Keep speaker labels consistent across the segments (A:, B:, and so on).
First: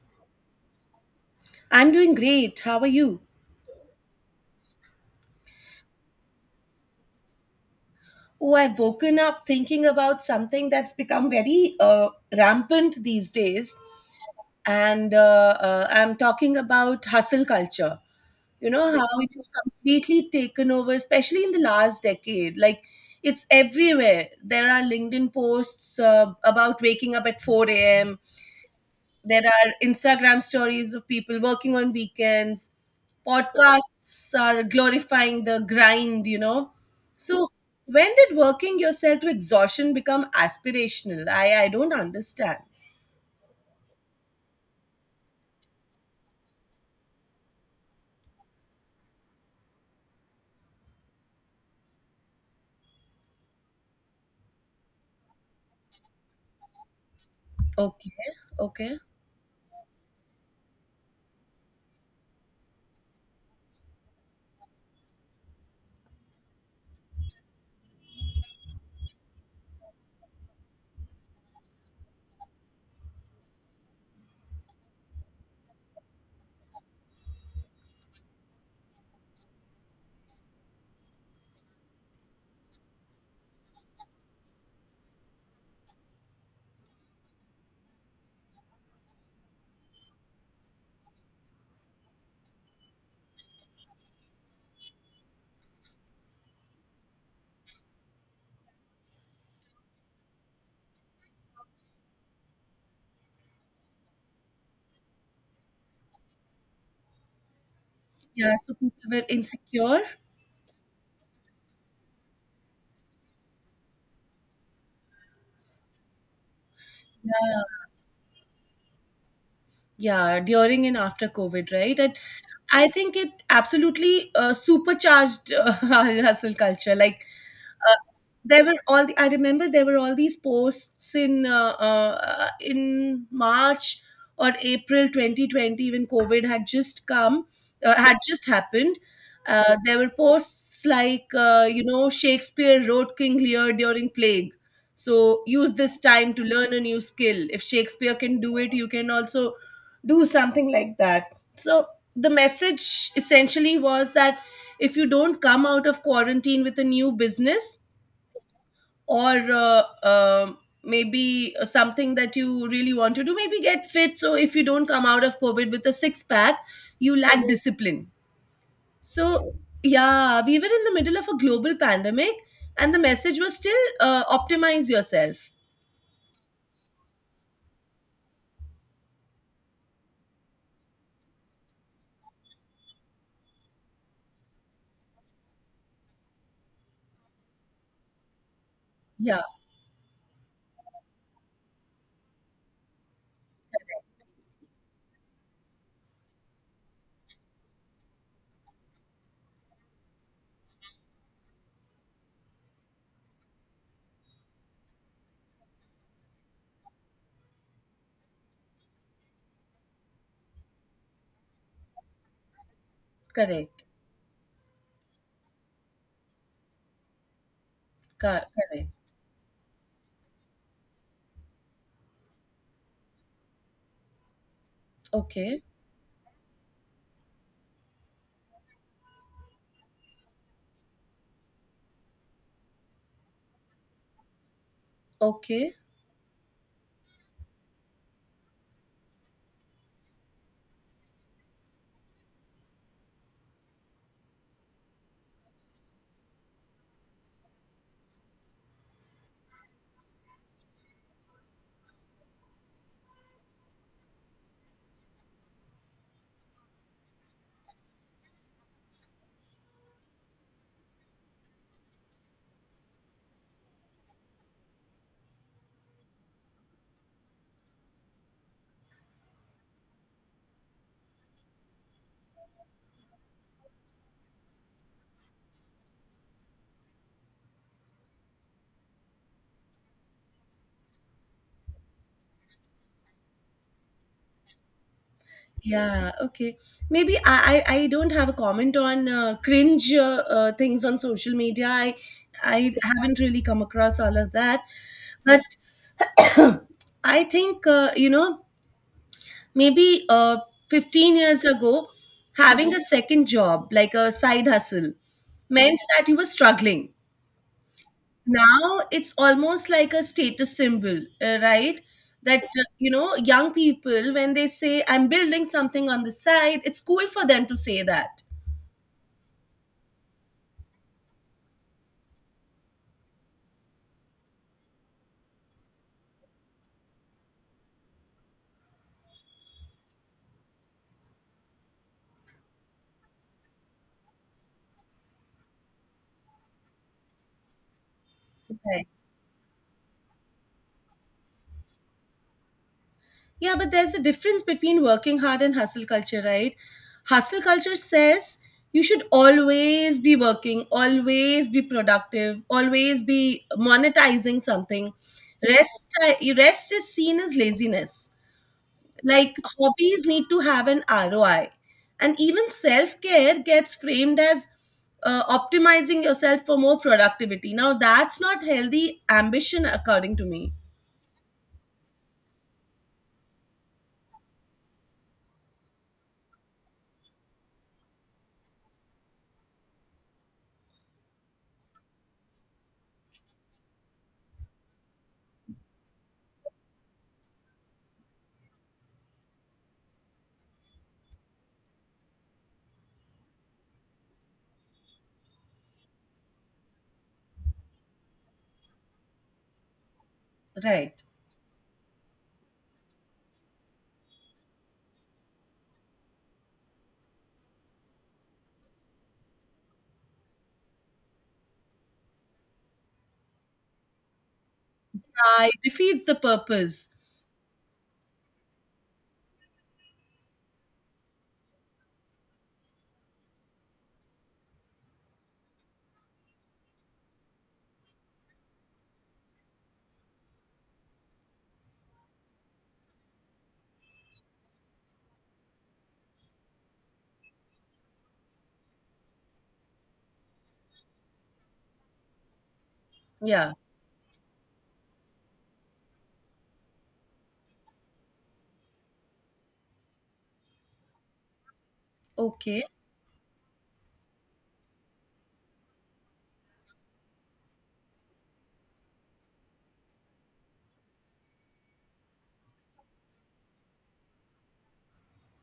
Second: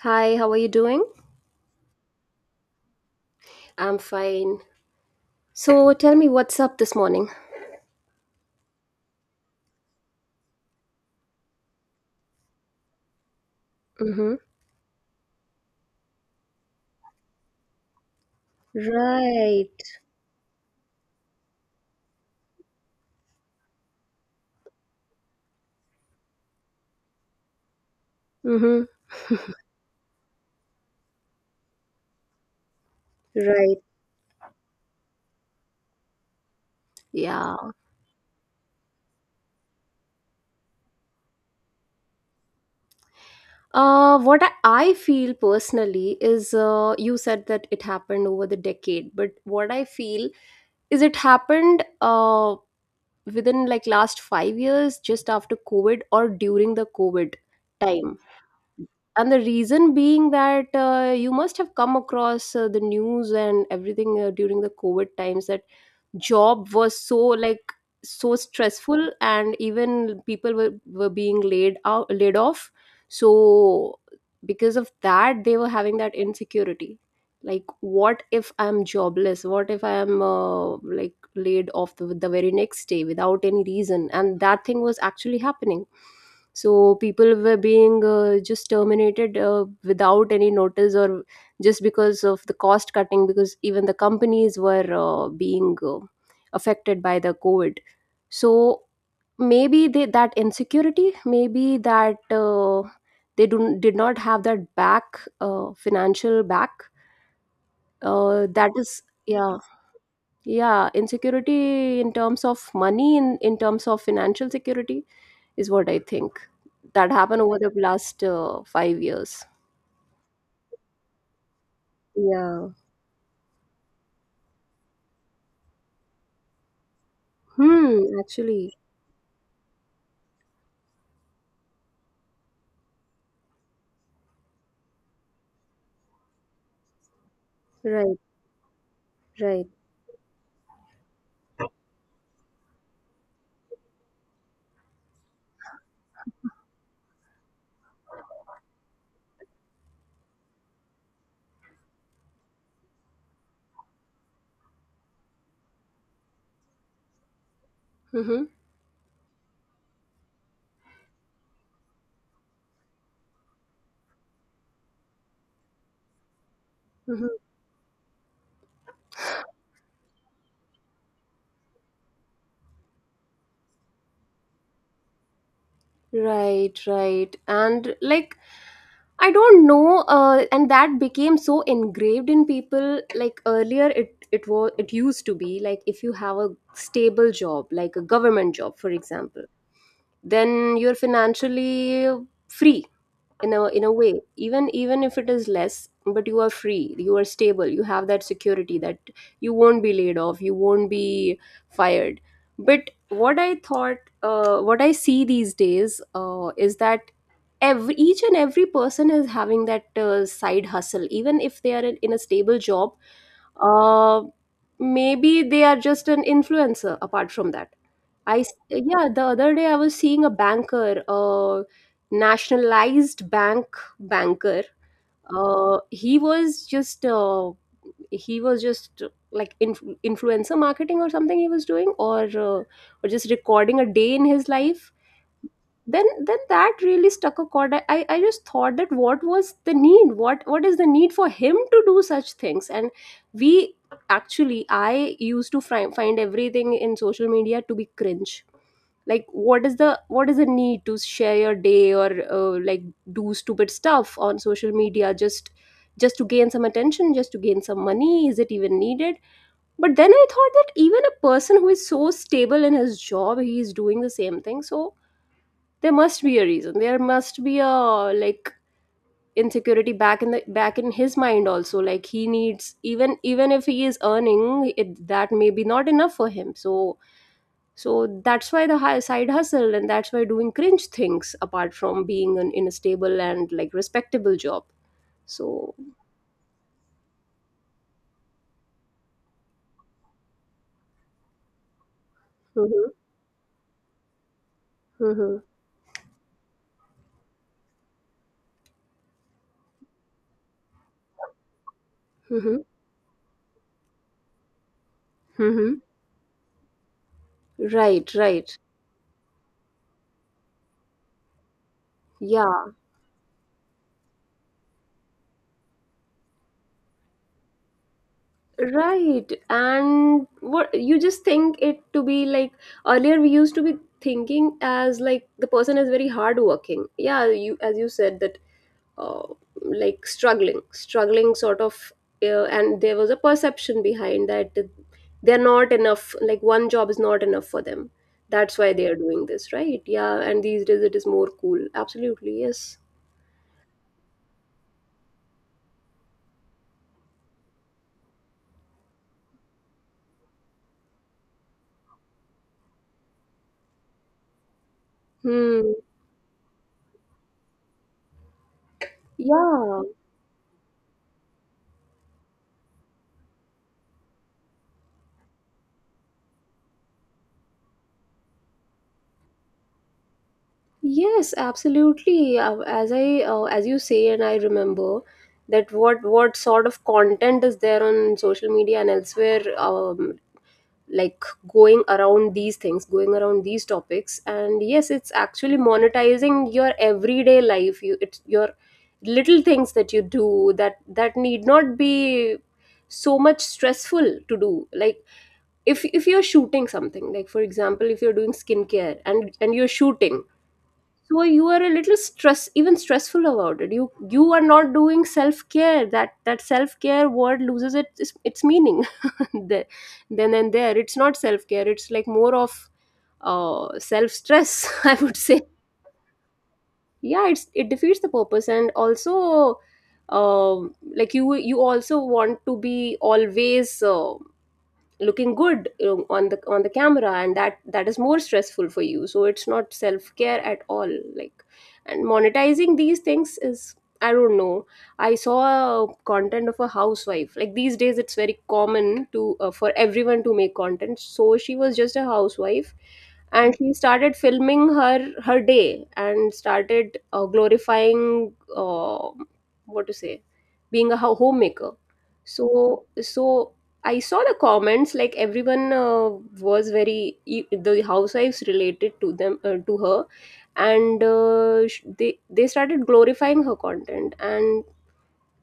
A: Hi, how are you doing?
B: I'm doing great. How are you?
A: I'm fine. So tell me what's up this morning.
B: Oh, I've woken up thinking about something that's become very rampant these days.
A: Mm-hmm.
B: And I'm talking about hustle culture. You know, how it has
A: Right.
B: completely taken over, especially in the last decade. Like, it's everywhere. There are LinkedIn posts about waking up at 4 a.m.,
A: Mm-hmm.
B: there are Instagram stories of people working on weekends.
A: Right.
B: Podcasts are glorifying the grind, you know. So,
A: Yeah.
B: when did working yourself to exhaustion become aspirational? I don't understand.
A: What I feel personally is, you said that it happened over the decade, but what I feel is it happened, within, like, last 5 years, just after COVID or during the COVID
B: Okay,
A: time.
B: okay.
A: And the reason being that, you must have come across, the news and everything, during the COVID times, that job was so, like, so stressful, and even people were being laid off. So because of that, they were having that insecurity, like, what if I'm jobless? What if I'm, like, laid off the very next day without any reason? And that thing was actually happening. So people were being, just terminated, without any notice, or just because of the cost cutting, because even the companies were, being, affected by the COVID. So maybe, that insecurity, maybe that, did not have that back, financial back,
B: Yeah,
A: that
B: so people
A: is,
B: were
A: yeah.
B: insecure.
A: Yeah, insecurity in terms of money, in terms of financial security, is what I think that happened over
B: Yeah,
A: the last, 5 years.
B: yeah, during and after COVID, right? And
A: Yeah.
B: I think it absolutely supercharged our hustle culture. Like uh,
A: Hmm.
B: there
A: Actually.
B: were all the, I remember there were all these posts in March or April 2020 when COVID had just come had
A: Right.
B: just happened.
A: Right.
B: There were posts like you know Shakespeare wrote King Lear during plague. So use this time to learn a new skill. If Shakespeare can do it, you can also do something like that. So the message essentially was that if you don't come out of quarantine with a new business,
A: Mm-hmm.
B: or maybe something that you really want to do, maybe get fit, so if you don't come out of covid with a six pack you lack Mhm. discipline. So yeah, we were in the middle of a global pandemic and the message was still optimize yourself.
A: Right, right. And, like, I don't know, and that became so engraved in people. Like, earlier, it used to be like if you have a stable job, like a government job, for
B: Yeah,
A: example, then you're financially free in a way. Even if it is less, but you are free, you are stable, you have that security that you won't be laid off, you won't be fired. But what I see these days, is that every each and every person is having that side hustle, even if they are in a stable job.
B: correct.
A: uh, Maybe they are just an influencer apart from that.
B: Ca- correct.
A: Yeah, the other day I was seeing a banker, a nationalized bank banker.
B: Okay,
A: Uh, he was just uh, he was just, like, influencer marketing or something he was doing, or just recording a day in his life.
B: okay.
A: Then that really stuck a chord. I just thought, that what was the need? What is the need for him to do such things? And we actually I used to find everything in social media to be cringe. Like, what is the need to share your day, or, like, do stupid stuff on social media, just to gain some attention, just to gain some money? Is it even needed? But then I thought that even a person who is so stable in his job, he is doing the same thing. So there must be a reason, there must be a, like, insecurity back in his mind also. Like, he needs, even if he is earning it, that may be not enough for him. So that's why the high side hustle, and that's why doing cringe things, apart from being in a stable and, like, respectable job. So.
B: Yeah, okay, maybe I don't have a comment on cringe things on social media. I
A: Mhm,
B: haven't really come across all of that.
A: mhm,
B: But I think, you know, maybe 15 years ago,
A: mhm,
B: having a second job, like a side hustle,
A: mhm.
B: meant that you were struggling.
A: Right, right.
B: Now it's almost like a status symbol, right? That,
A: Yeah,
B: you know, young people, when they say, I'm building something on the side, it's cool for them to say that.
A: right. And what you just think it to be, like, earlier we used to be thinking as, like, the person is very hard working. Yeah, you, as you said that, uh, like, struggling, struggling sort of, and there was a perception behind that, they're not enough, like, one job is not enough for them, that's why they are doing this. Right? Yeah, and these days it is more cool, absolutely, yes.
B: Yeah, but there's a difference between working hard and hustle culture, right? Hustle culture says you should always be working, always be productive, always be monetizing something.
A: Hmm.
B: Rest is seen as laziness. Like
A: Yeah.
B: hobbies need to have an ROI. And even self care gets framed as optimizing yourself for more productivity. Now, that's not healthy ambition, according to me.
A: Yes, absolutely. As you say, and I remember that what sort of content is there on social media and elsewhere, like, going around these topics, and yes, it's actually monetizing your everyday life. You it's your little things that you do, that need not be so much stressful to do, like, if you're shooting something, like, for example, if you're doing skincare, and you're shooting,
B: Right.
A: so you are a little stress even stressful about it. You are not doing self care. That self care word loses its meaning. The- then and there it's not self care, it's like more of self stress. I would say,
B: It defeats the purpose.
A: yeah, it defeats the purpose, and also, like, you also want to be always, looking good, on the camera, and that is more stressful for you, so it's not self care at all, like. And monetizing these things is, I don't know. I saw content of a housewife. Like, these days, it's very common to for everyone to make content. So she was just a housewife,
B: Yeah.
A: and she started filming her day and started, glorifying, what to say, being a homemaker.
B: Okay.
A: So I saw the comments, like, everyone, the housewives related to them, to her, and, they started glorifying her content,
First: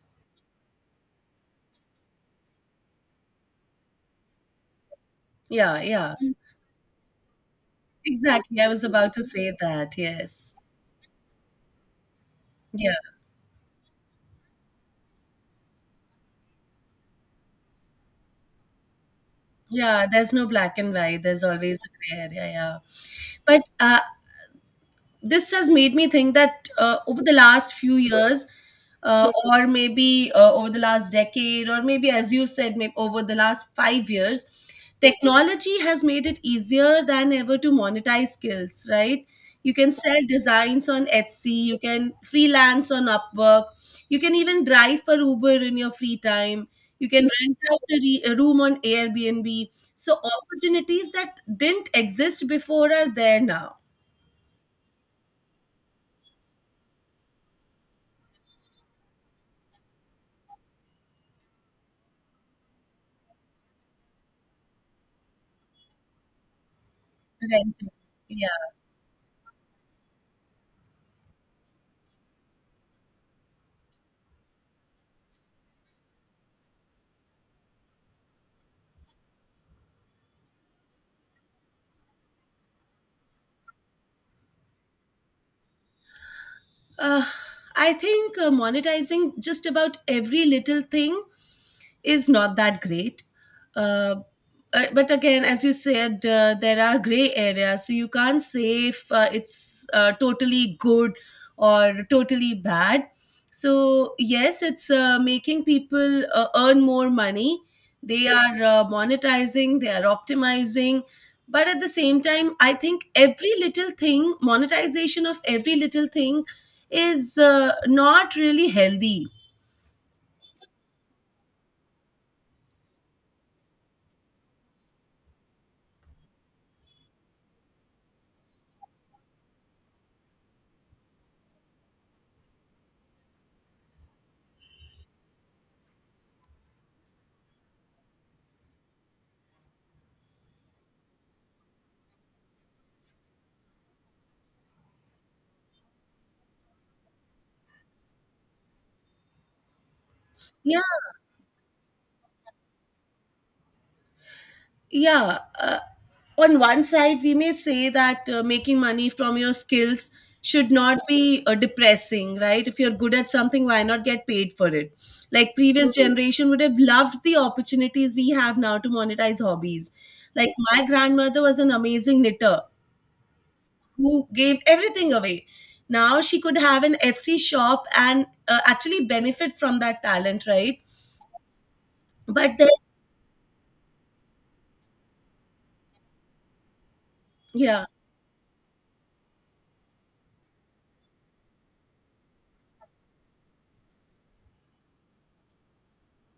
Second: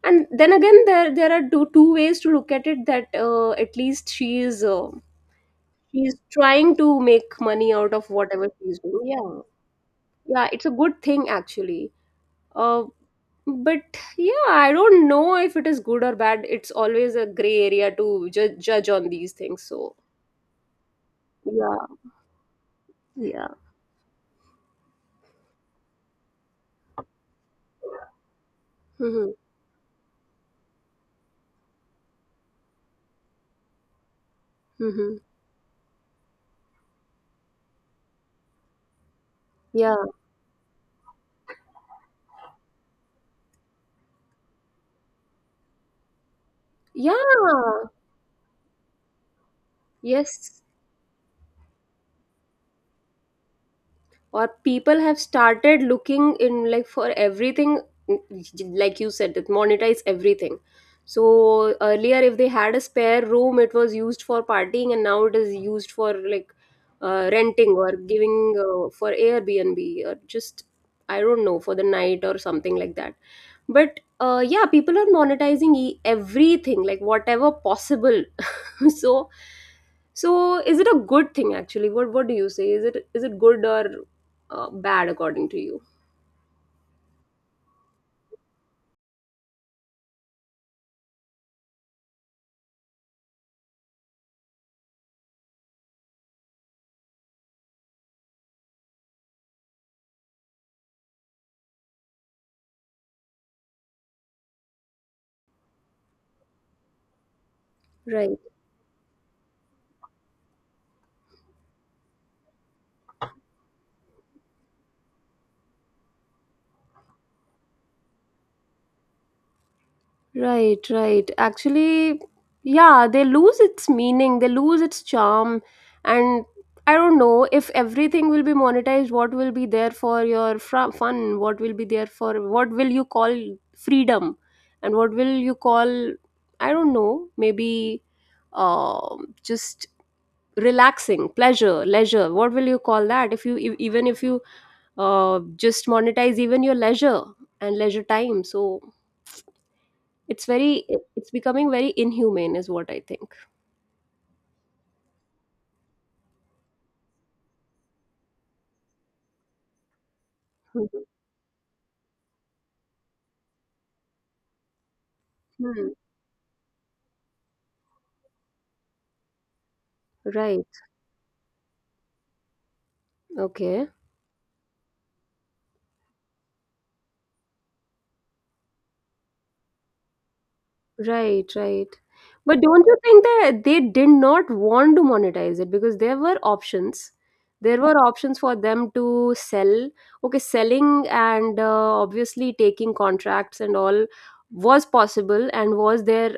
A: and then again, there are two ways to look at it, that, at least she is uh,
B: Yeah,
A: she
B: yeah.
A: is trying to make money out of whatever
B: Exactly.
A: she
B: I
A: is
B: was
A: doing.
B: about to
A: Yeah,
B: say that.
A: yeah,
B: Yes.
A: it's a good thing actually. Uh,
B: Yeah.
A: but yeah, I don't know if it is good or bad. It's always a gray area to judge on these things. So,
B: Yeah. There's no black and white. There's always
A: yeah.
B: a gray area. Yeah.
A: Yeah.
B: But this has made me think that over the last few years
A: Mm-hmm.
B: or maybe over the last decade or maybe as you said maybe over the last 5 years,
A: Mm-hmm.
B: technology has made it easier than ever to monetize skills, right? You can
A: Yeah.
B: sell designs on etsy, you can freelance on upwork, you can even drive for uber in your free time, you
A: Yeah.
B: can rent out a room on airbnb. So
A: Yes.
B: opportunities that didn't exist before are there now.
A: Or people have started looking in, like, for everything, like you said, that monetize everything. So earlier, if they had a spare room, it was used for partying, and now it is used for, like, renting or giving,
B: Rent.
A: for Airbnb, or just, I don't know, for the night or something like that. But yeah, people are monetizing everything, like, whatever possible. so so is it a good thing, actually? What do you say, is it good or, bad, according to you?
B: Uh, I think monetizing just about every little thing is not that great. Uh, but again, as you said, there are gray areas, so you can't say if it's totally good or totally bad. So yes, it's making people earn more money. They
A: Right.
B: are monetizing, they are optimizing, but at the same time, I think every little thing, monetization of every little thing, is not really healthy.
A: Right, right. Actually, yeah, they lose its meaning, they lose its charm. And I don't know, if everything will be monetized, what will be there for your fun? What will be there for What will you call freedom? And what will you call, I don't know, maybe, just relaxing, pleasure, leisure. What will you call that, if even if you, just monetize even your leisure and leisure time? So it's
B: Yeah,
A: very it it's becoming very inhumane, is what I think.
B: yeah, on one side we may say that making money from your skills should not
A: Mhm.
B: be depressing, right? If you're good at something, why not get paid for it? Like previous
A: Hmm.
B: Mhm. generation would have loved the opportunities we have now to monetize hobbies. Like
A: Right.
B: my grandmother was an amazing knitter
A: Okay.
B: who gave everything away. Now she could have an etsy shop and actually benefit from that talent, right?
A: Right, right.
B: But
A: But
B: there's
A: don't you think that they did not want to monetize it, because there were options? There
B: yeah.
A: were options for them to sell. Okay, selling and, obviously, taking contracts and all was possible, and was there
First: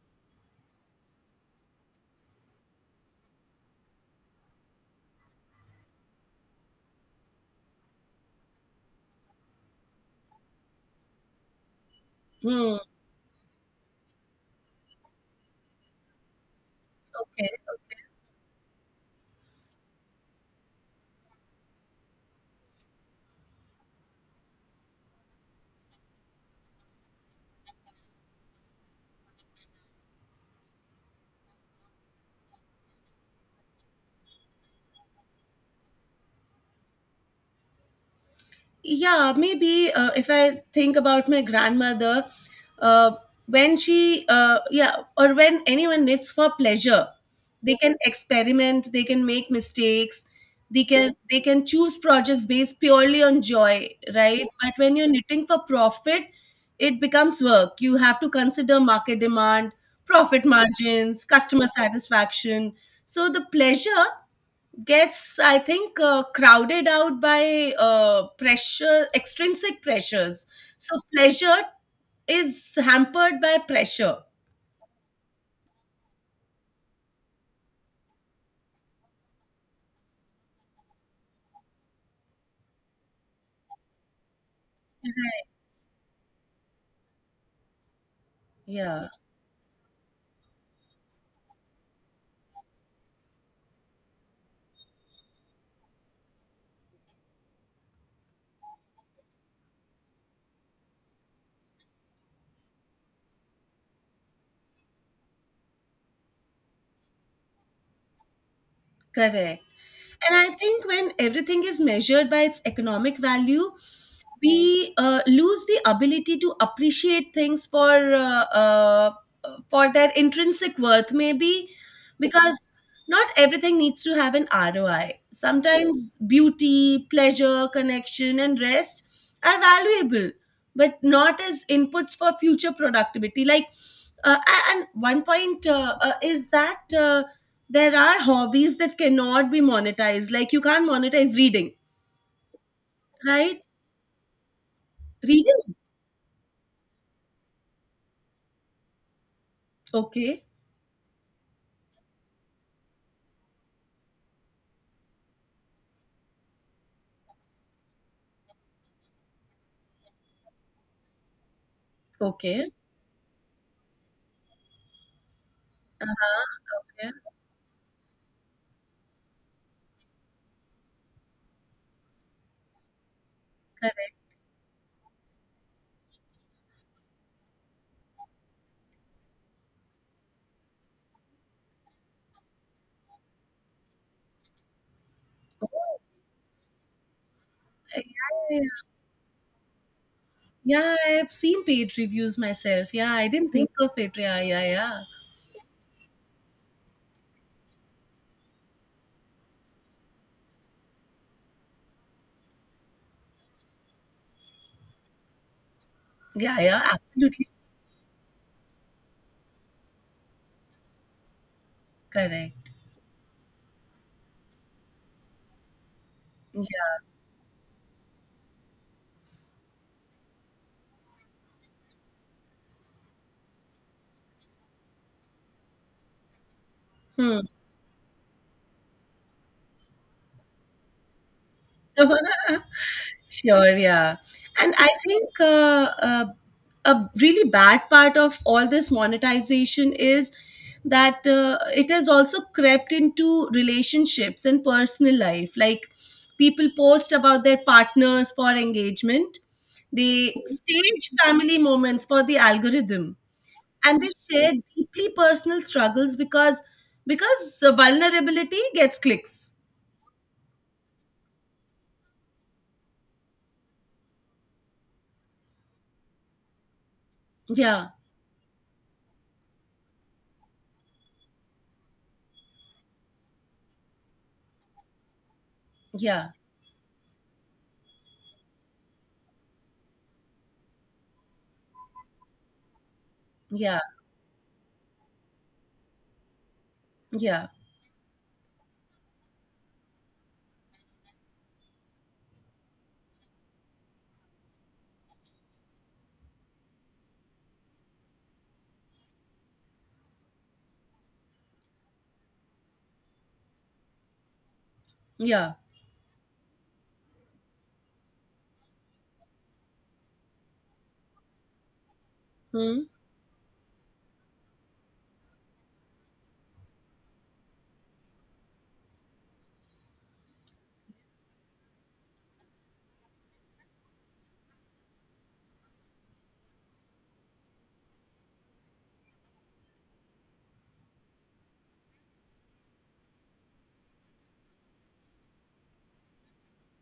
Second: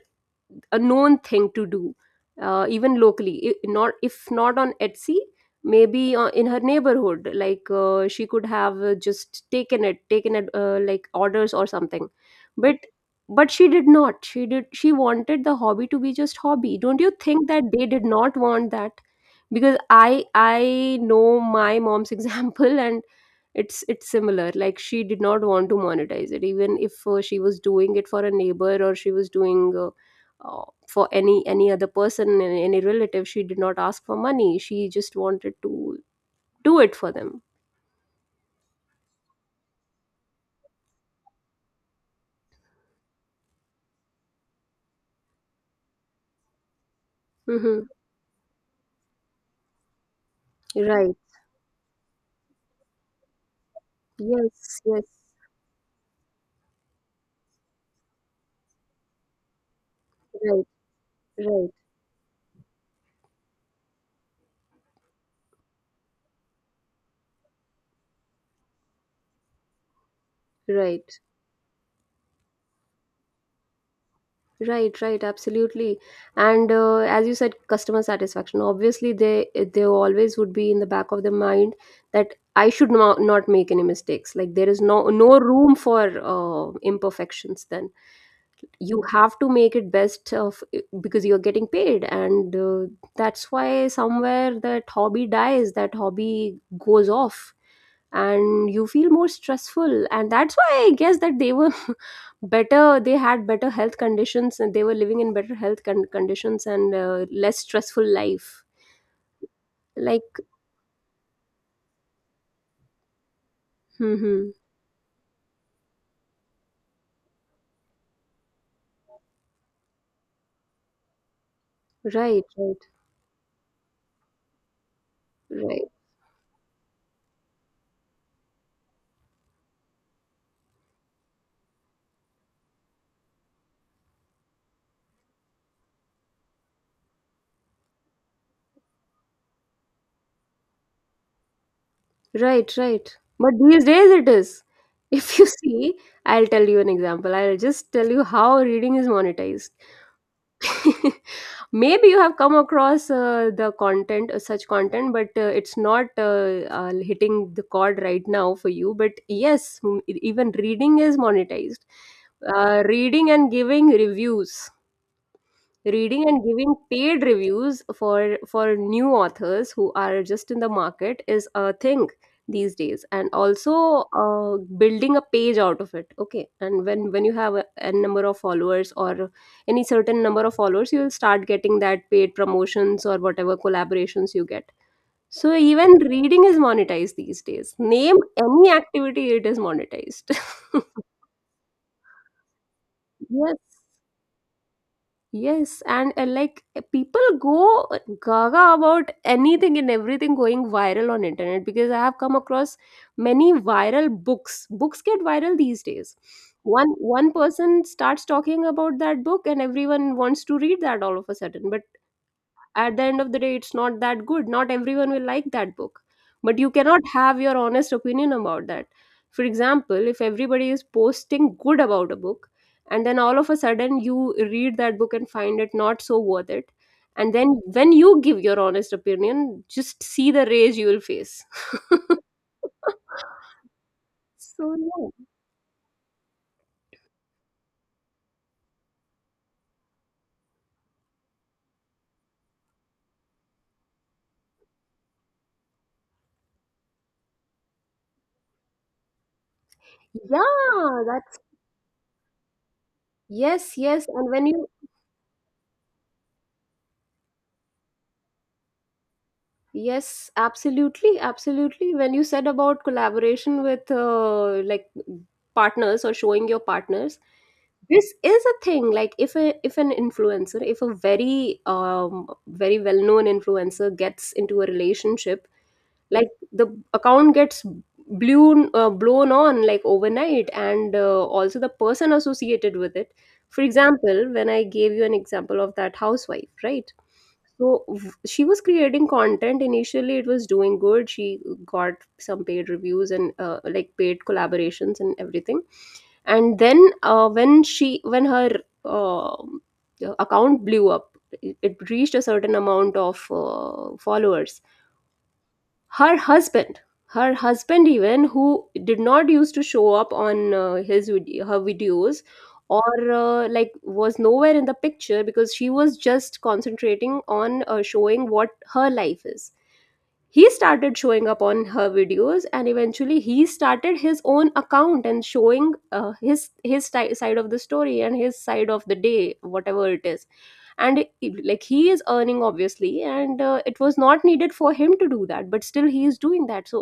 A: a known thing to do, even locally, I- not if not on Etsy, maybe, in her neighborhood, like, she could have, just taken it like, orders or something. but
B: Hmm.
A: but she did not, she wanted the hobby to be just hobby. Don't you think
B: Okay.
A: that they did not want that? Because I know my mom's example, and it's similar. Like, she did not want to monetize it, even if, she was doing it for a neighbor, or she was doing, for any other person, any relative. She did not ask for money. She just wanted to do it for them.
B: Yeah, maybe if I think about my grandmother uh, when she yeah, or when anyone knits for pleasure, they
A: Mm-hmm.
B: can experiment, they can make mistakes,
A: Right.
B: they can choose projects based purely on joy, right? But
A: Yes.
B: when
A: Yes.
B: you're knitting for profit, it becomes work. You have to consider market demand, profit
A: Right.
B: margins, customer
A: Right.
B: satisfaction. So the pleasure gets, I think, crowded out by pressure, extrinsic pressures. So
A: Right.
B: pleasure is hampered by pressure.
A: Right, right, absolutely. And as you said, customer satisfaction. Obviously, they always would be in the back of the mind that I should not make any mistakes. Like, there is no
B: Right.
A: room for, imperfections. Then you
B: Yeah.
A: have to make it best of, because you're getting paid, and, that's why somewhere that hobby dies, that hobby goes off, and you feel more stressful, and that's why I guess that they were better they had better health conditions, and they were living in better health conditions, and, less stressful life,
B: Correct. And
A: like.
B: I think when everything is measured by its economic value,
A: Hmm. Hmm.
B: we lose the ability to appreciate things for their intrinsic worth, maybe,
A: right
B: because
A: right
B: not everything needs to have an ROI.
A: right
B: Sometimes beauty, pleasure, connection, and rest are valuable, but not as inputs for future productivity. Like, and one point is that. There are hobbies that cannot be monetized, like you can't monetize reading,
A: right, but
B: right?
A: these days it is, if you
B: Reading.
A: see, I'll tell you an example. I'll just tell you how reading is monetized.
B: Okay.
A: maybe you have come across the content, such content, but it's not hitting the chord right now for you. But yes, even reading is monetized.
B: Okay.
A: Reading and giving reviews, reading
B: Uh-huh.
A: and giving
B: Okay.
A: paid reviews for new authors who are just in the market is a thing these days. And also
B: Correct.
A: building a page out of it. Okay, and when you have a number of followers, or any certain number of followers, you'll start getting that paid promotions or whatever collaborations you get. So
B: Oh,
A: even reading is monetized these days.
B: yeah,
A: Name
B: yeah, yeah.
A: any activity, it is monetized.
B: Yeah, I've seen paid reviews myself. Yeah, I didn't think
A: yes.
B: of it. Yeah, yeah, yeah.
A: Yes, and like, people go gaga about anything and everything going viral on internet, because I have come across many viral books. Books get viral these days.
B: Yeah, yeah,
A: One
B: absolutely
A: person starts talking about that book and everyone wants to read that all of a sudden. But
B: correct.
A: at the end of the day, it's not that good, not everyone will like that book. But you cannot
B: Yeah.
A: have your honest opinion about that. For example, if everybody is posting good about a book and then all of a sudden you read that book and find it not so worth it, and then when you give your honest opinion, just see the rage you will face.
B: Hmm. Sure, yeah. And
A: so
B: I
A: yeah.
B: think a really bad part of all this monetization is that it has also crept into relationships and personal life. Like people post about their partners for engagement, they
A: Yeah,
B: stage
A: that's,
B: family moments for the algorithm,
A: yes,
B: and
A: yes,
B: they
A: and when
B: share
A: you,
B: deeply personal struggles because vulnerability gets clicks.
A: yes, absolutely, absolutely. When you said about collaboration with, like, partners or showing your partners,
B: Yeah,
A: this is a thing. Like, if a, if an influencer, if a very very well known influencer gets into a relationship, like
B: yeah,
A: the account gets blown, blown on, like, overnight, and also the person associated with it. For
B: yeah,
A: example, when I gave you an example of that housewife, right?
B: yeah,
A: So she was creating content. Initially, it was doing good. She got some paid reviews and, like, paid collaborations and everything. And then when she, when her um account blew up, it reached a certain amount of followers.
B: yeah.
A: Her husband, her husband even, who did not used to show up on her videos,
B: Hmm?
A: or like, was nowhere in the picture because she was just concentrating on showing what her life is, he started showing up on her videos, and eventually he started his own account and showing side of the story and his side of the day, whatever it is. And like, he is earning obviously, and it was not needed for him to do that, but still he is doing that. So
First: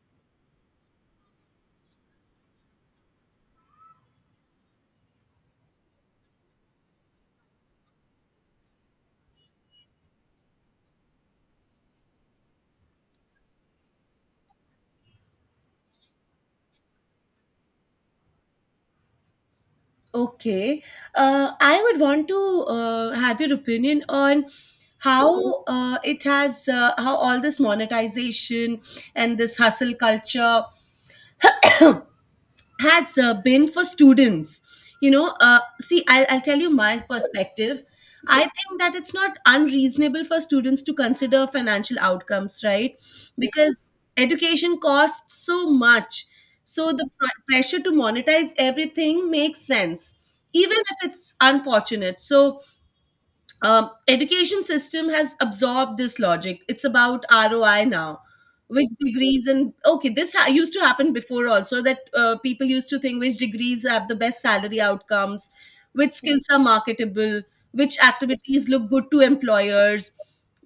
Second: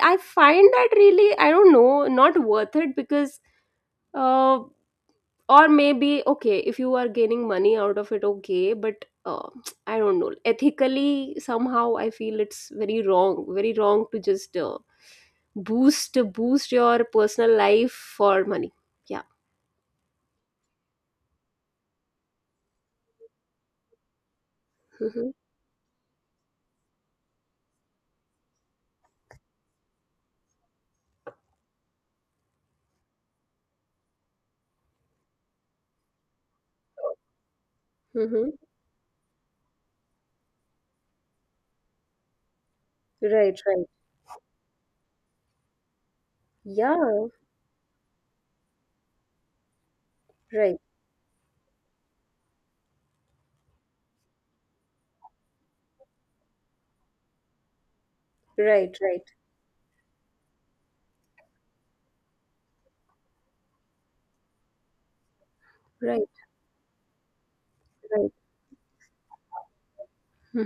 A: I find that really, I don't know, not worth it. Because uh, or maybe okay, if you are gaining money out of it, okay, but I don't know, ethically somehow I feel it's very wrong, very wrong to just boost your personal life for money. Yeah.
B: Okay. I would want to have your opinion on
A: Mm-hmm.
B: how how all this monetization and this hustle culture has been for students. You know, see, I'll tell you my perspective. I
A: Mm-hmm.
B: think that it's not unreasonable for students to consider financial outcomes, right?
A: Right, right.
B: Because education costs so much, so the
A: Yeah.
B: pressure to monetize everything makes sense, even
A: Right,
B: if it's unfortunate. So education system has absorbed this logic. It's about roi now, which
A: right, right,
B: degrees and okay, this used to happen before also, that people used to think which degrees have the best salary outcomes, which
A: right,
B: skills are marketable, which
A: right.
B: activities look good to employers.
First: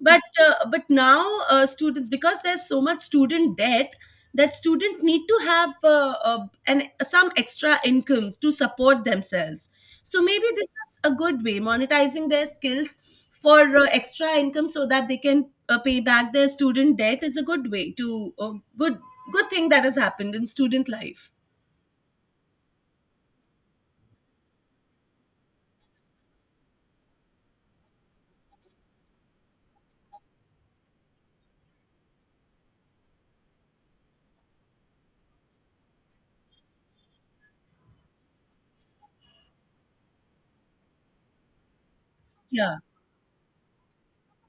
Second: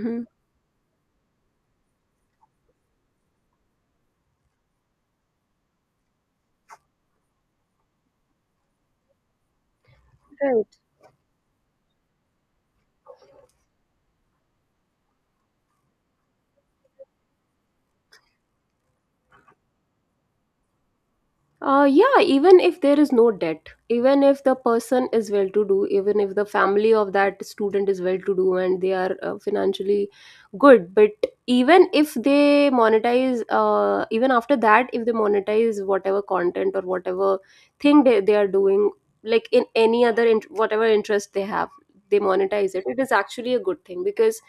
B: but uh, but now students, because there's so much student debt, that student need to have an some extra incomes to support themselves. So maybe this
A: Right.
B: is a good way, monetizing their skills for extra income so that they can pay back their student debt, is a good way to a good good thing that has happened in student life.
A: Yeah, even if there is no debt, even if the person is well to do, even if the family of that student is well to do and they are financially good, but even if they monetize, even after that, if they monetize whatever content or whatever thing they are doing, like in any other, whatever interest they have, they monetize
B: Yeah,
A: it, it is actually a good thing. because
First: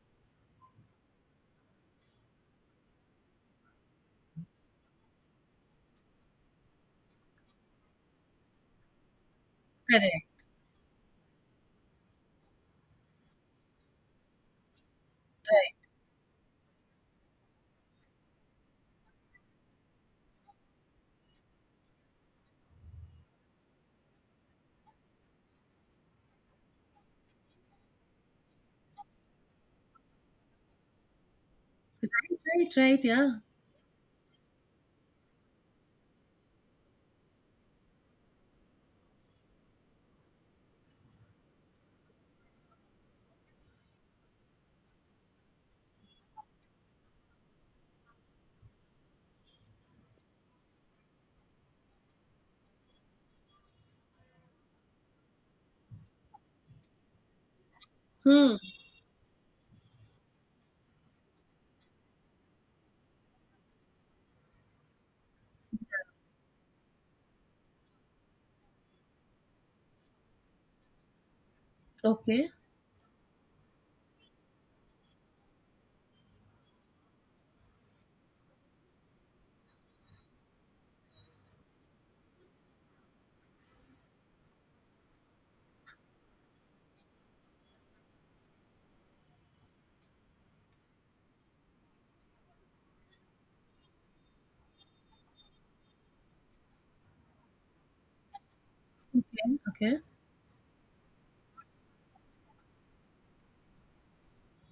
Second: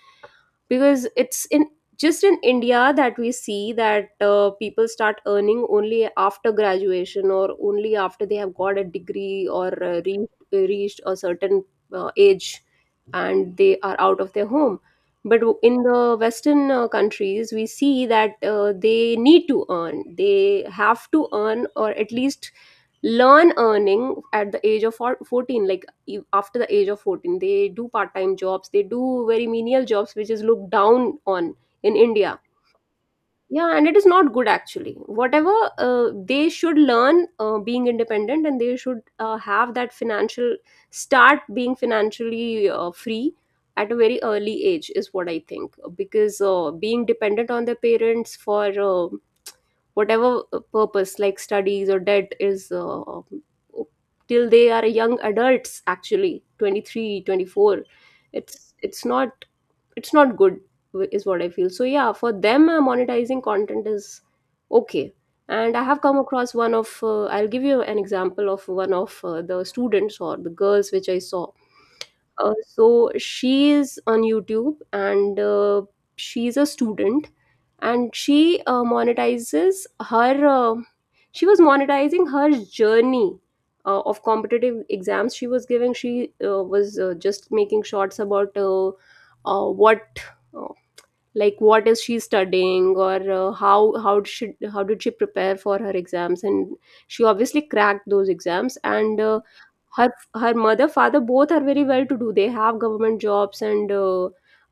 A: because it's in, just in india that we see that people start earning only after graduation, or only after they have got a degree, or
B: correct.
A: reached a certain age and they are out of their home. But
B: Right,
A: in the western countries, we see that they need to earn, they have to earn, or at least learn earning at the age of 14, like, after the age of 14 they do part-time jobs, they do very menial jobs, which is looked down on in india.
B: right, right, right. Yeah.
A: Yeah, and it is not good actually. Whatever, they should learn being independent, and they should have that financial start being financially free at a very early age is what I think. Because being dependent on their parents for whatever purpose, like studies or debt, is till they are young adults, actually 23, 24,
B: Hmm.
A: it's not, it's not good, is what I feel. So yeah, for them, monetizing content is okay. And I have come across one of, I'll give you an example of one of the students or the girls which I saw.
B: Okay.
A: So she is on youtube, and she's a student, and she monetizes her she was monetizing her journey of competitive exams. She was giving, she was just making shorts about what uh, like, what is she studying, or how did she prepare for her exams, and she obviously cracked those exams. And
B: Okay. Okay.
A: her, her mother father both are very well to do, they have government jobs, and uh,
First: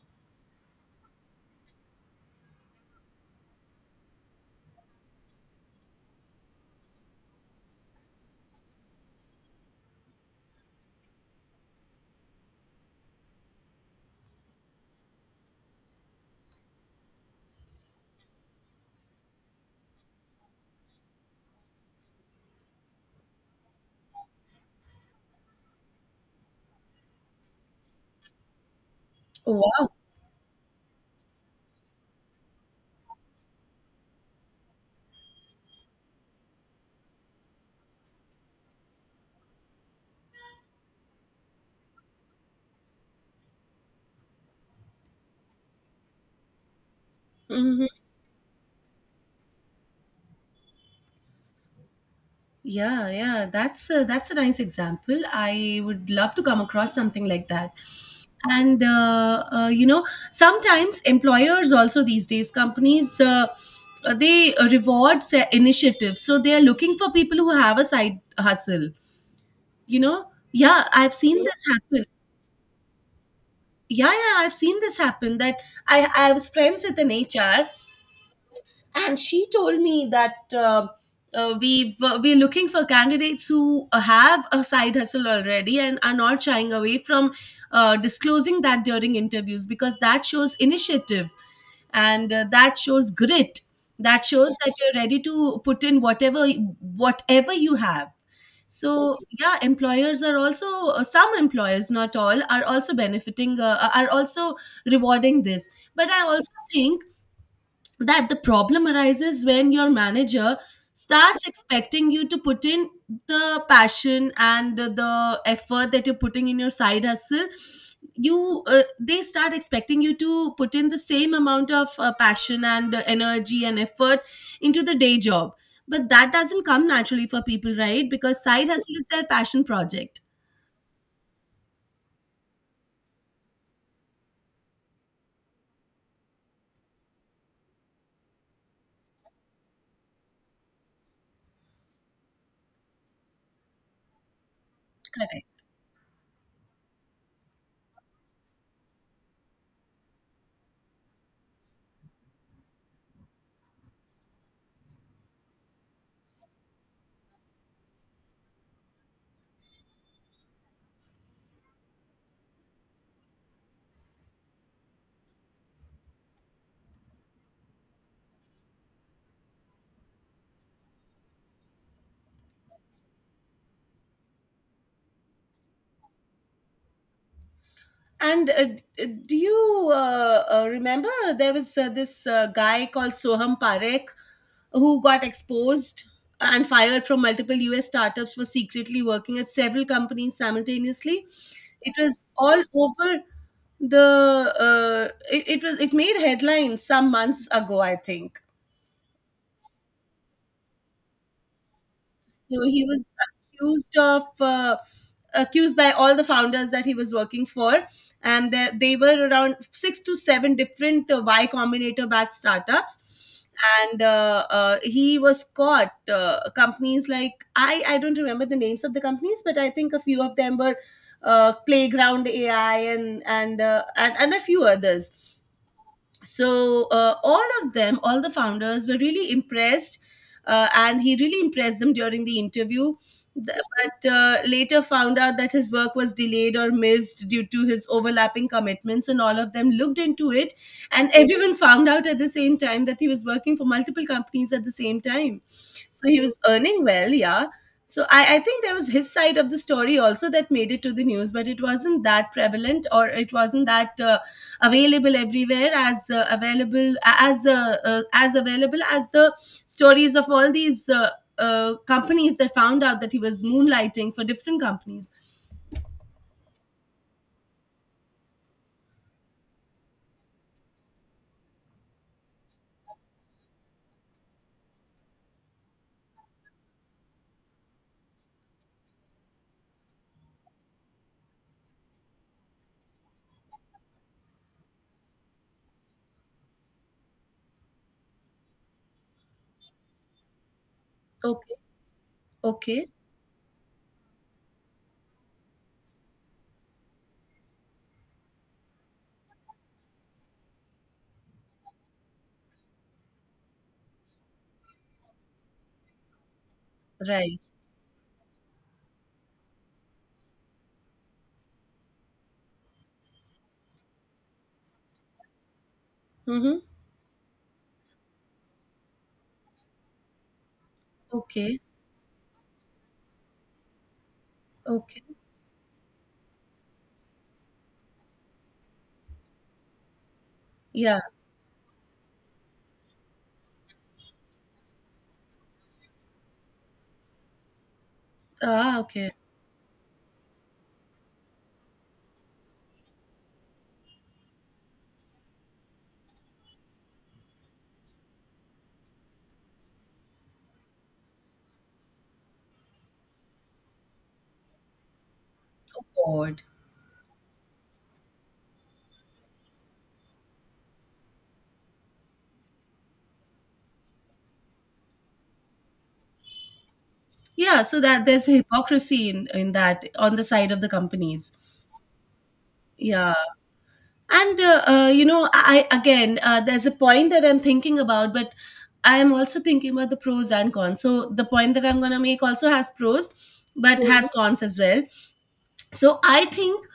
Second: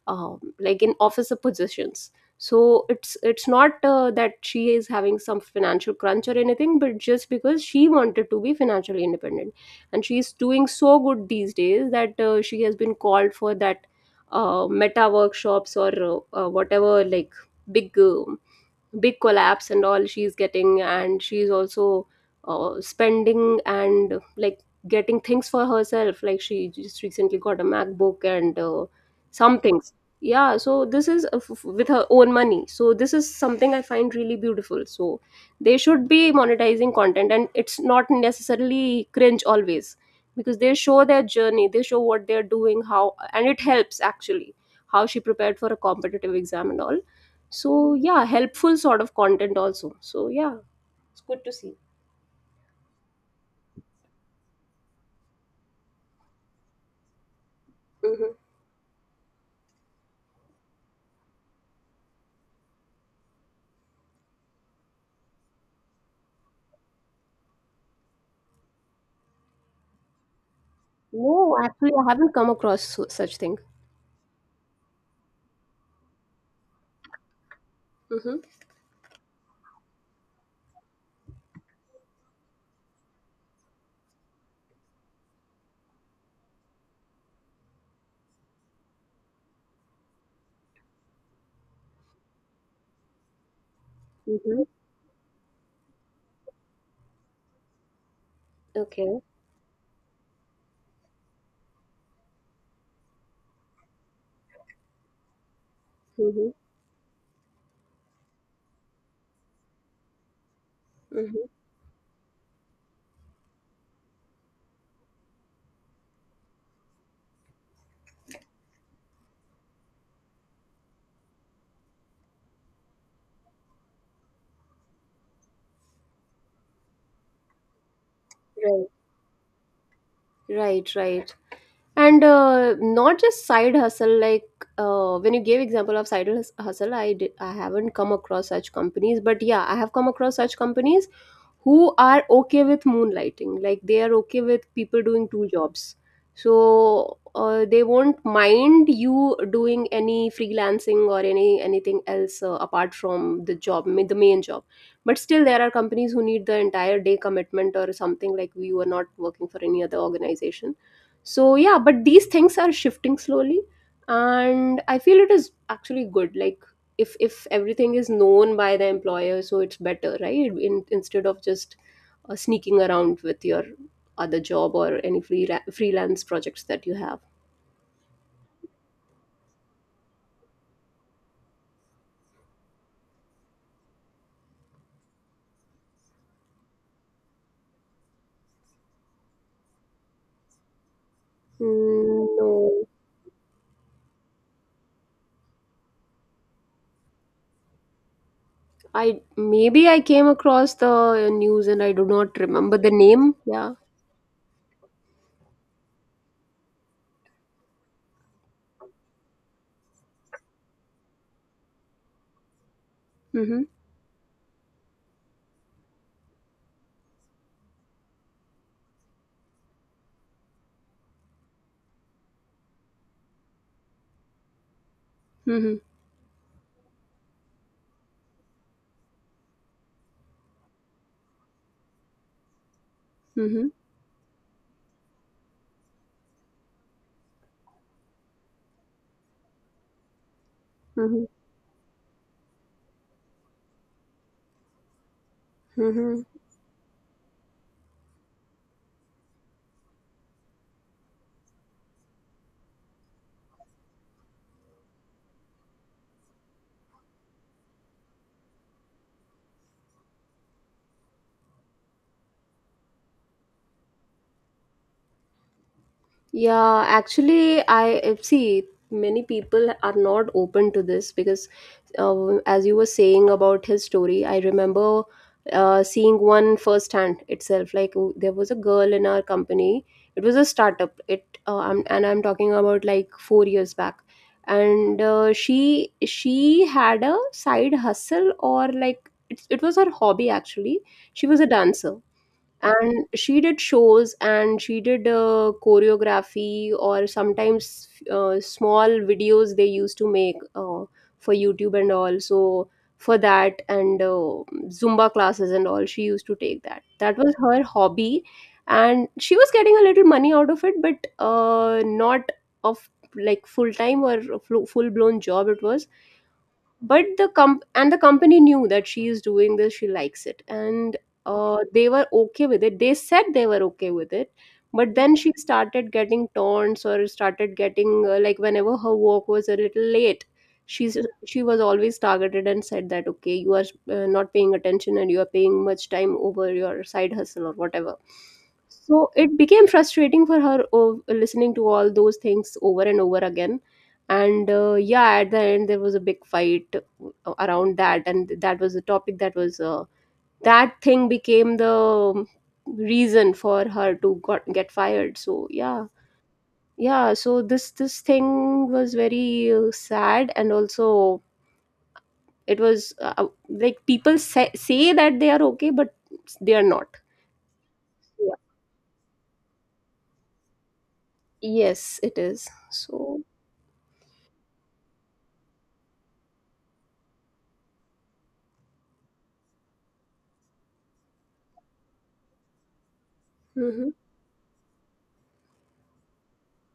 A: um, like, in officer positions. So it's not that she is having some financial crunch or anything, but just because she wanted to be financially independent. And she is doing so good these days that she has been called for that meta workshops, or whatever, like, big big collapse and all she's getting. And she's also spending, and, like, getting things for herself. Like, she just recently got a macbook and
B: Oh,
A: some
B: wow.
A: things. Yeah, so this is with her own money. So this is something I find really beautiful. So they should be monetizing content, and it's not necessarily cringe always, because they show their journey, they show what they're doing, how, and it helps actually, how she prepared for a competitive exam and all.
B: Hmm.
A: So yeah, helpful sort of content also. So yeah, it's good to see.
B: Yeah, yeah, that's a nice example. I would love to come across something like that.
A: Hmm.
B: And you know, sometimes employers also these days, companies they reward initiatives, so they are looking for people who have a side hustle. You know, yeah, I've seen
A: No,
B: this
A: actually, I
B: happen.
A: haven't come across such thing.
B: Yeah, yeah, I've seen this happen. That I was friends with an HR,
A: Mm-hmm.
B: and she told me that we we're looking for candidates who have a side hustle already and are not shying away from disclosing that during interviews, because that shows initiative and that shows grit, that shows
A: Mm-hmm.
B: that you're ready to put in whatever you have. So
A: Okay.
B: yeah, employers are also some employers, not all, are also benefiting are also rewarding this. But I
A: Mm-hmm.
B: also think that the problem arises when your manager starts
A: Mm-hmm.
B: expecting you to put in the passion and the effort that you're putting in your side hustle. You they start expecting you to put in the same amount of passion and energy and effort into the day job, but that doesn't come naturally for people, right? Because side
A: Right.
B: hustle is their passion project.
A: Right. Right. And not just side hustle, like, when you gave example of hustle, I haven't come across such companies, but yeah, I have come across such companies who are okay with moonlighting, like, they are okay with people doing
B: Correct.
A: two jobs. So they won't mind you doing any freelancing or any anything else apart from the the main job. But still there are companies who need the entire day commitment or something, like, you are not working for any other organization. So yeah, but these things are shifting slowly. And I feel it is actually good. Like, if everything is known by the employer, so it's better, right? Instead of just sneaking around with your other job, or any freelance projects that you have.
B: And do you remember there was this guy called Soham Parekh who got exposed and fired from multiple US startups for secretly working at several companies simultaneously? It
A: Mm,
B: was
A: no.
B: all over the it was, it made headlines some months ago I think.
A: I maybe I came across the news and I do not
B: So
A: remember
B: he
A: the
B: was
A: name, yeah.
B: accused of accused by all the founders that he was working for, and they were around 6 to 7 different Y Combinator backed startups.
A: Mm-hmm.
B: And he was caught. Companies like I don't remember the names of the companies, but I think a few of them were Playground AI and and a few others.
A: Mm-hmm.
B: So all of them, all the founders were really impressed and he really impressed them during the interview. The-
A: Mm-hmm.
B: but uh, later found out that his work was delayed or missed due to his overlapping commitments, and all of them looked into it and
A: Mm-hmm.
B: everyone found out at the same time that he was working for multiple companies at the same time. So he
A: Mm-hmm.
B: was earning well, yeah. So I think there was his side of the story also that made it to the news, but it wasn't that prevalent or it wasn't that available everywhere, as available as available as the stories of all these companies that found out that he was moonlighting for different companies.
A: Yeah, actually, I see many people are not open to this because, as you were saying about his story, I remember seeing one firsthand itself. Like, there was a girl in our company. It was a startup. And I'm talking about, like, 4 years back. And she had a side hustle, or like, it was her hobby actually. She was a
B: Okay.
A: dancer,
B: Okay.
A: and she did shows, and she did choreography, or sometimes small videos they used to make for youtube and all. So for that, and zumba classes and all she used to take, that, that
B: Right.
A: was her hobby. And she was getting a little money out of it, but not of, like, full time or full blown job it was.
B: Mm-hmm.
A: But the comp and the company knew that she is doing this, she likes it, and
B: Okay.
A: they were okay with it, they said they were okay with it. But
B: Okay.
A: then she started getting taunts, or started getting like, whenever her work was a little late, she's
B: Yeah.
A: she was always targeted and said that, okay, you are not paying attention and you are paying much time over your side hustle or whatever.
B: Ah,
A: So
B: okay.
A: it became frustrating for her, oh, listening to all those things over and over again. And yeah, at the end there was a big fight around that, and that was the topic that was, that thing became the um, reason for her to get fired. So yeah.
B: God.
A: Yeah, so this thing was very sad. And also, it was like, people say that they are okay, but they are not.
B: Yeah, so that there's
A: Yeah.
B: hypocrisy in that on the side of the companies.
A: Yes, it is
B: Yeah.
A: so.
B: And you know, I again, there's a point that I'm thinking about, but I am also thinking about the pros and cons, so the point that I'm going to make also has pros but Mhm.
A: Mhm.
B: has Mhm. cons as well. So I think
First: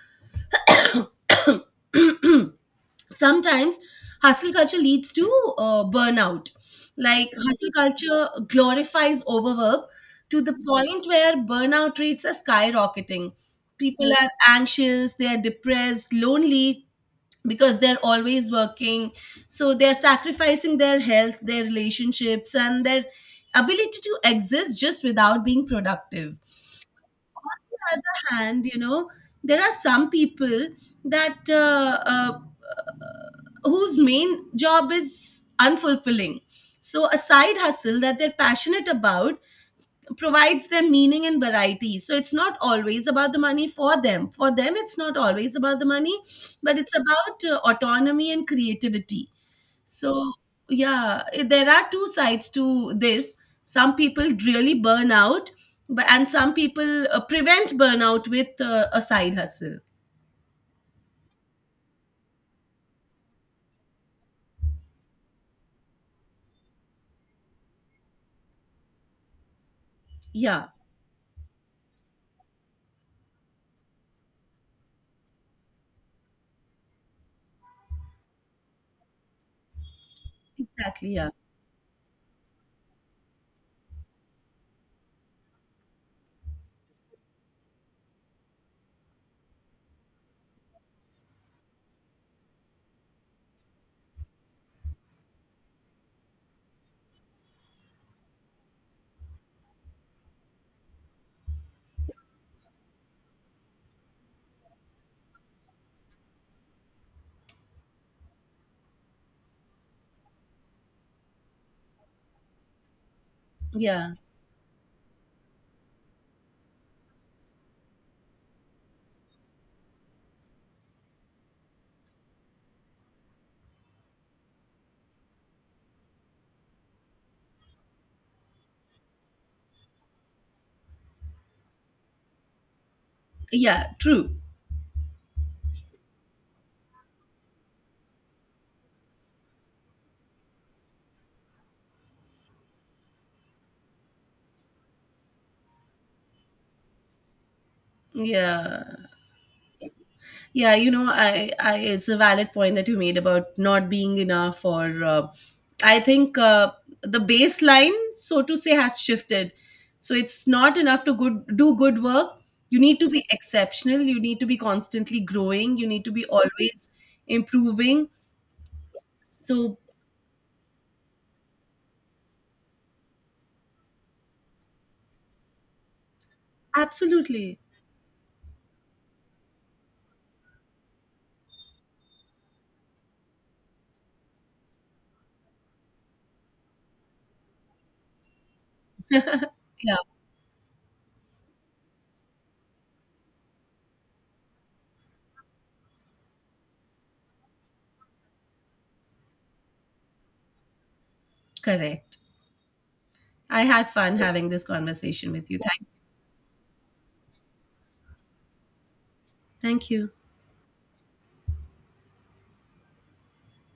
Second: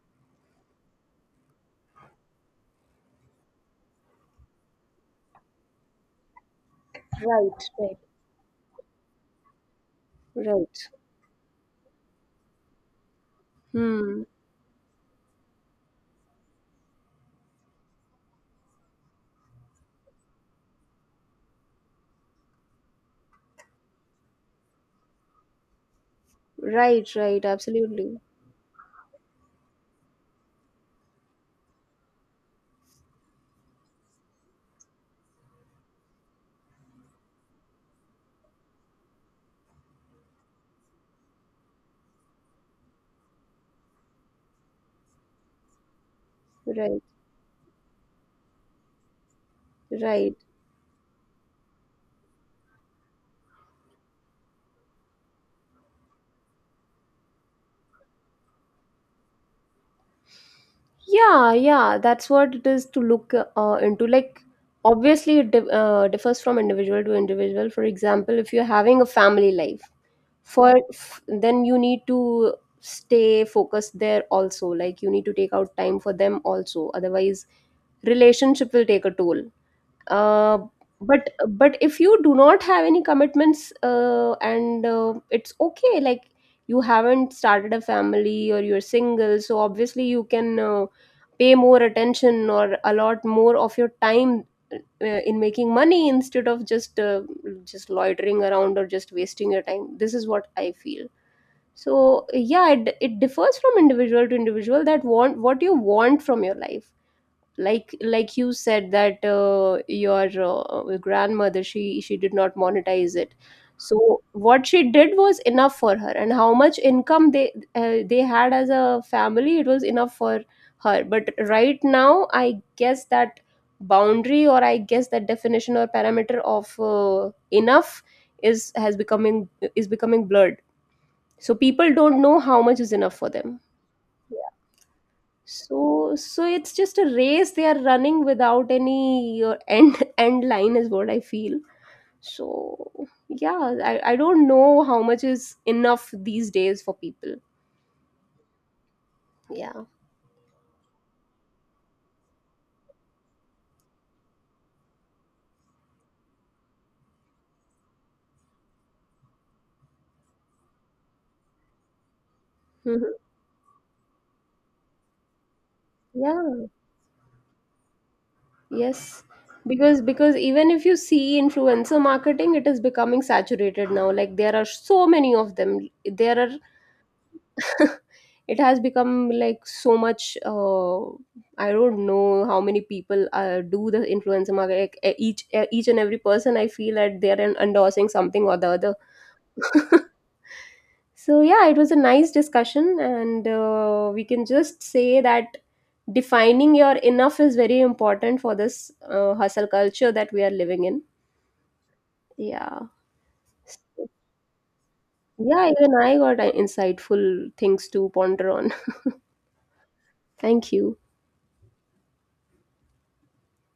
B: sometimes hustle culture leads to burnout. Like
A: Right,
B: hustle
A: right,
B: culture glorifies overwork to the
A: right.
B: point where burnout rates are skyrocketing. People Mhm.
A: Hmm.
B: are anxious, they are depressed, lonely, because they're always working. So they're sacrificing their health, their relationships and their ability to exist just without being productive.
A: Right, right,
B: On the
A: absolutely.
B: other hand, you know, there are some people that whose main job is unfulfilling, so a side hustle that they're passionate about provides them meaning and variety. So it's not always about the money for them. For them, it's not always about the money, but it's
A: Right,
B: about autonomy and creativity. So,
A: right.
B: yeah, there are two sides to this. Some people really burn out, but, and some people prevent burnout with a side hustle.
A: Yeah, yeah, that's what it is to look into. Like, obviously, it differs from individual to individual. For example, if you're having a family life,
B: Yeah,
A: for then you need to stay focused there also. Like, you need to take out time for them also. Otherwise, relationship will take a toll, uh,
B: exactly.
A: but
B: Yeah,
A: but if you do not have any commitments, and it's okay, like, you haven't started a family or you're single, so obviously you can pay more attention or allot more of your time uh, in making money, instead of just loitering around, or just wasting your time. This is what I feel. So yeah, it differs from individual to individual, that want, what you want from your life. Like you said that your grandmother, she did not monetize it.
B: yeah,
A: So what she did was enough for her, and how much income they had as a family, it was enough for her. But right now I guess that boundary, or I guess that definition or parameter of enough is has becoming, is becoming blurred. So people don't know how much is enough for them.
B: yeah, true.
A: So, so it's just a race they are running without any end, end line is what I feel. So yeah, I don't know how much is enough these days for people.
B: Yeah.
A: Yeah.
B: Yeah, you know, I it's a valid point that you made about not being enough, or I think the baseline, so to say, has shifted. So it's not enough to good do good work. You need to
A: Mhm.
B: be exceptional. You need to be constantly growing. You need to be
A: Yeah.
B: always improving.
A: Yes.
B: So
A: Because even if you see influencer marketing, it is becoming saturated now. Like, there are so many of them. There are,
B: absolutely,
A: it has become like so much, uh, I don't know how many people do the influencer market. Like, each, each and every person, I feel that they're endorsing something or the other.
B: yeah,
A: so yeah, it was a nice discussion, and we can just say that defining your enough is very important for this hustle culture that we are living in.
B: correct.
A: Yeah.
B: I had
A: So,
B: fun having this conversation with you.
A: yeah, even I got insightful things to ponder on.
B: Thank you.
A: thank you.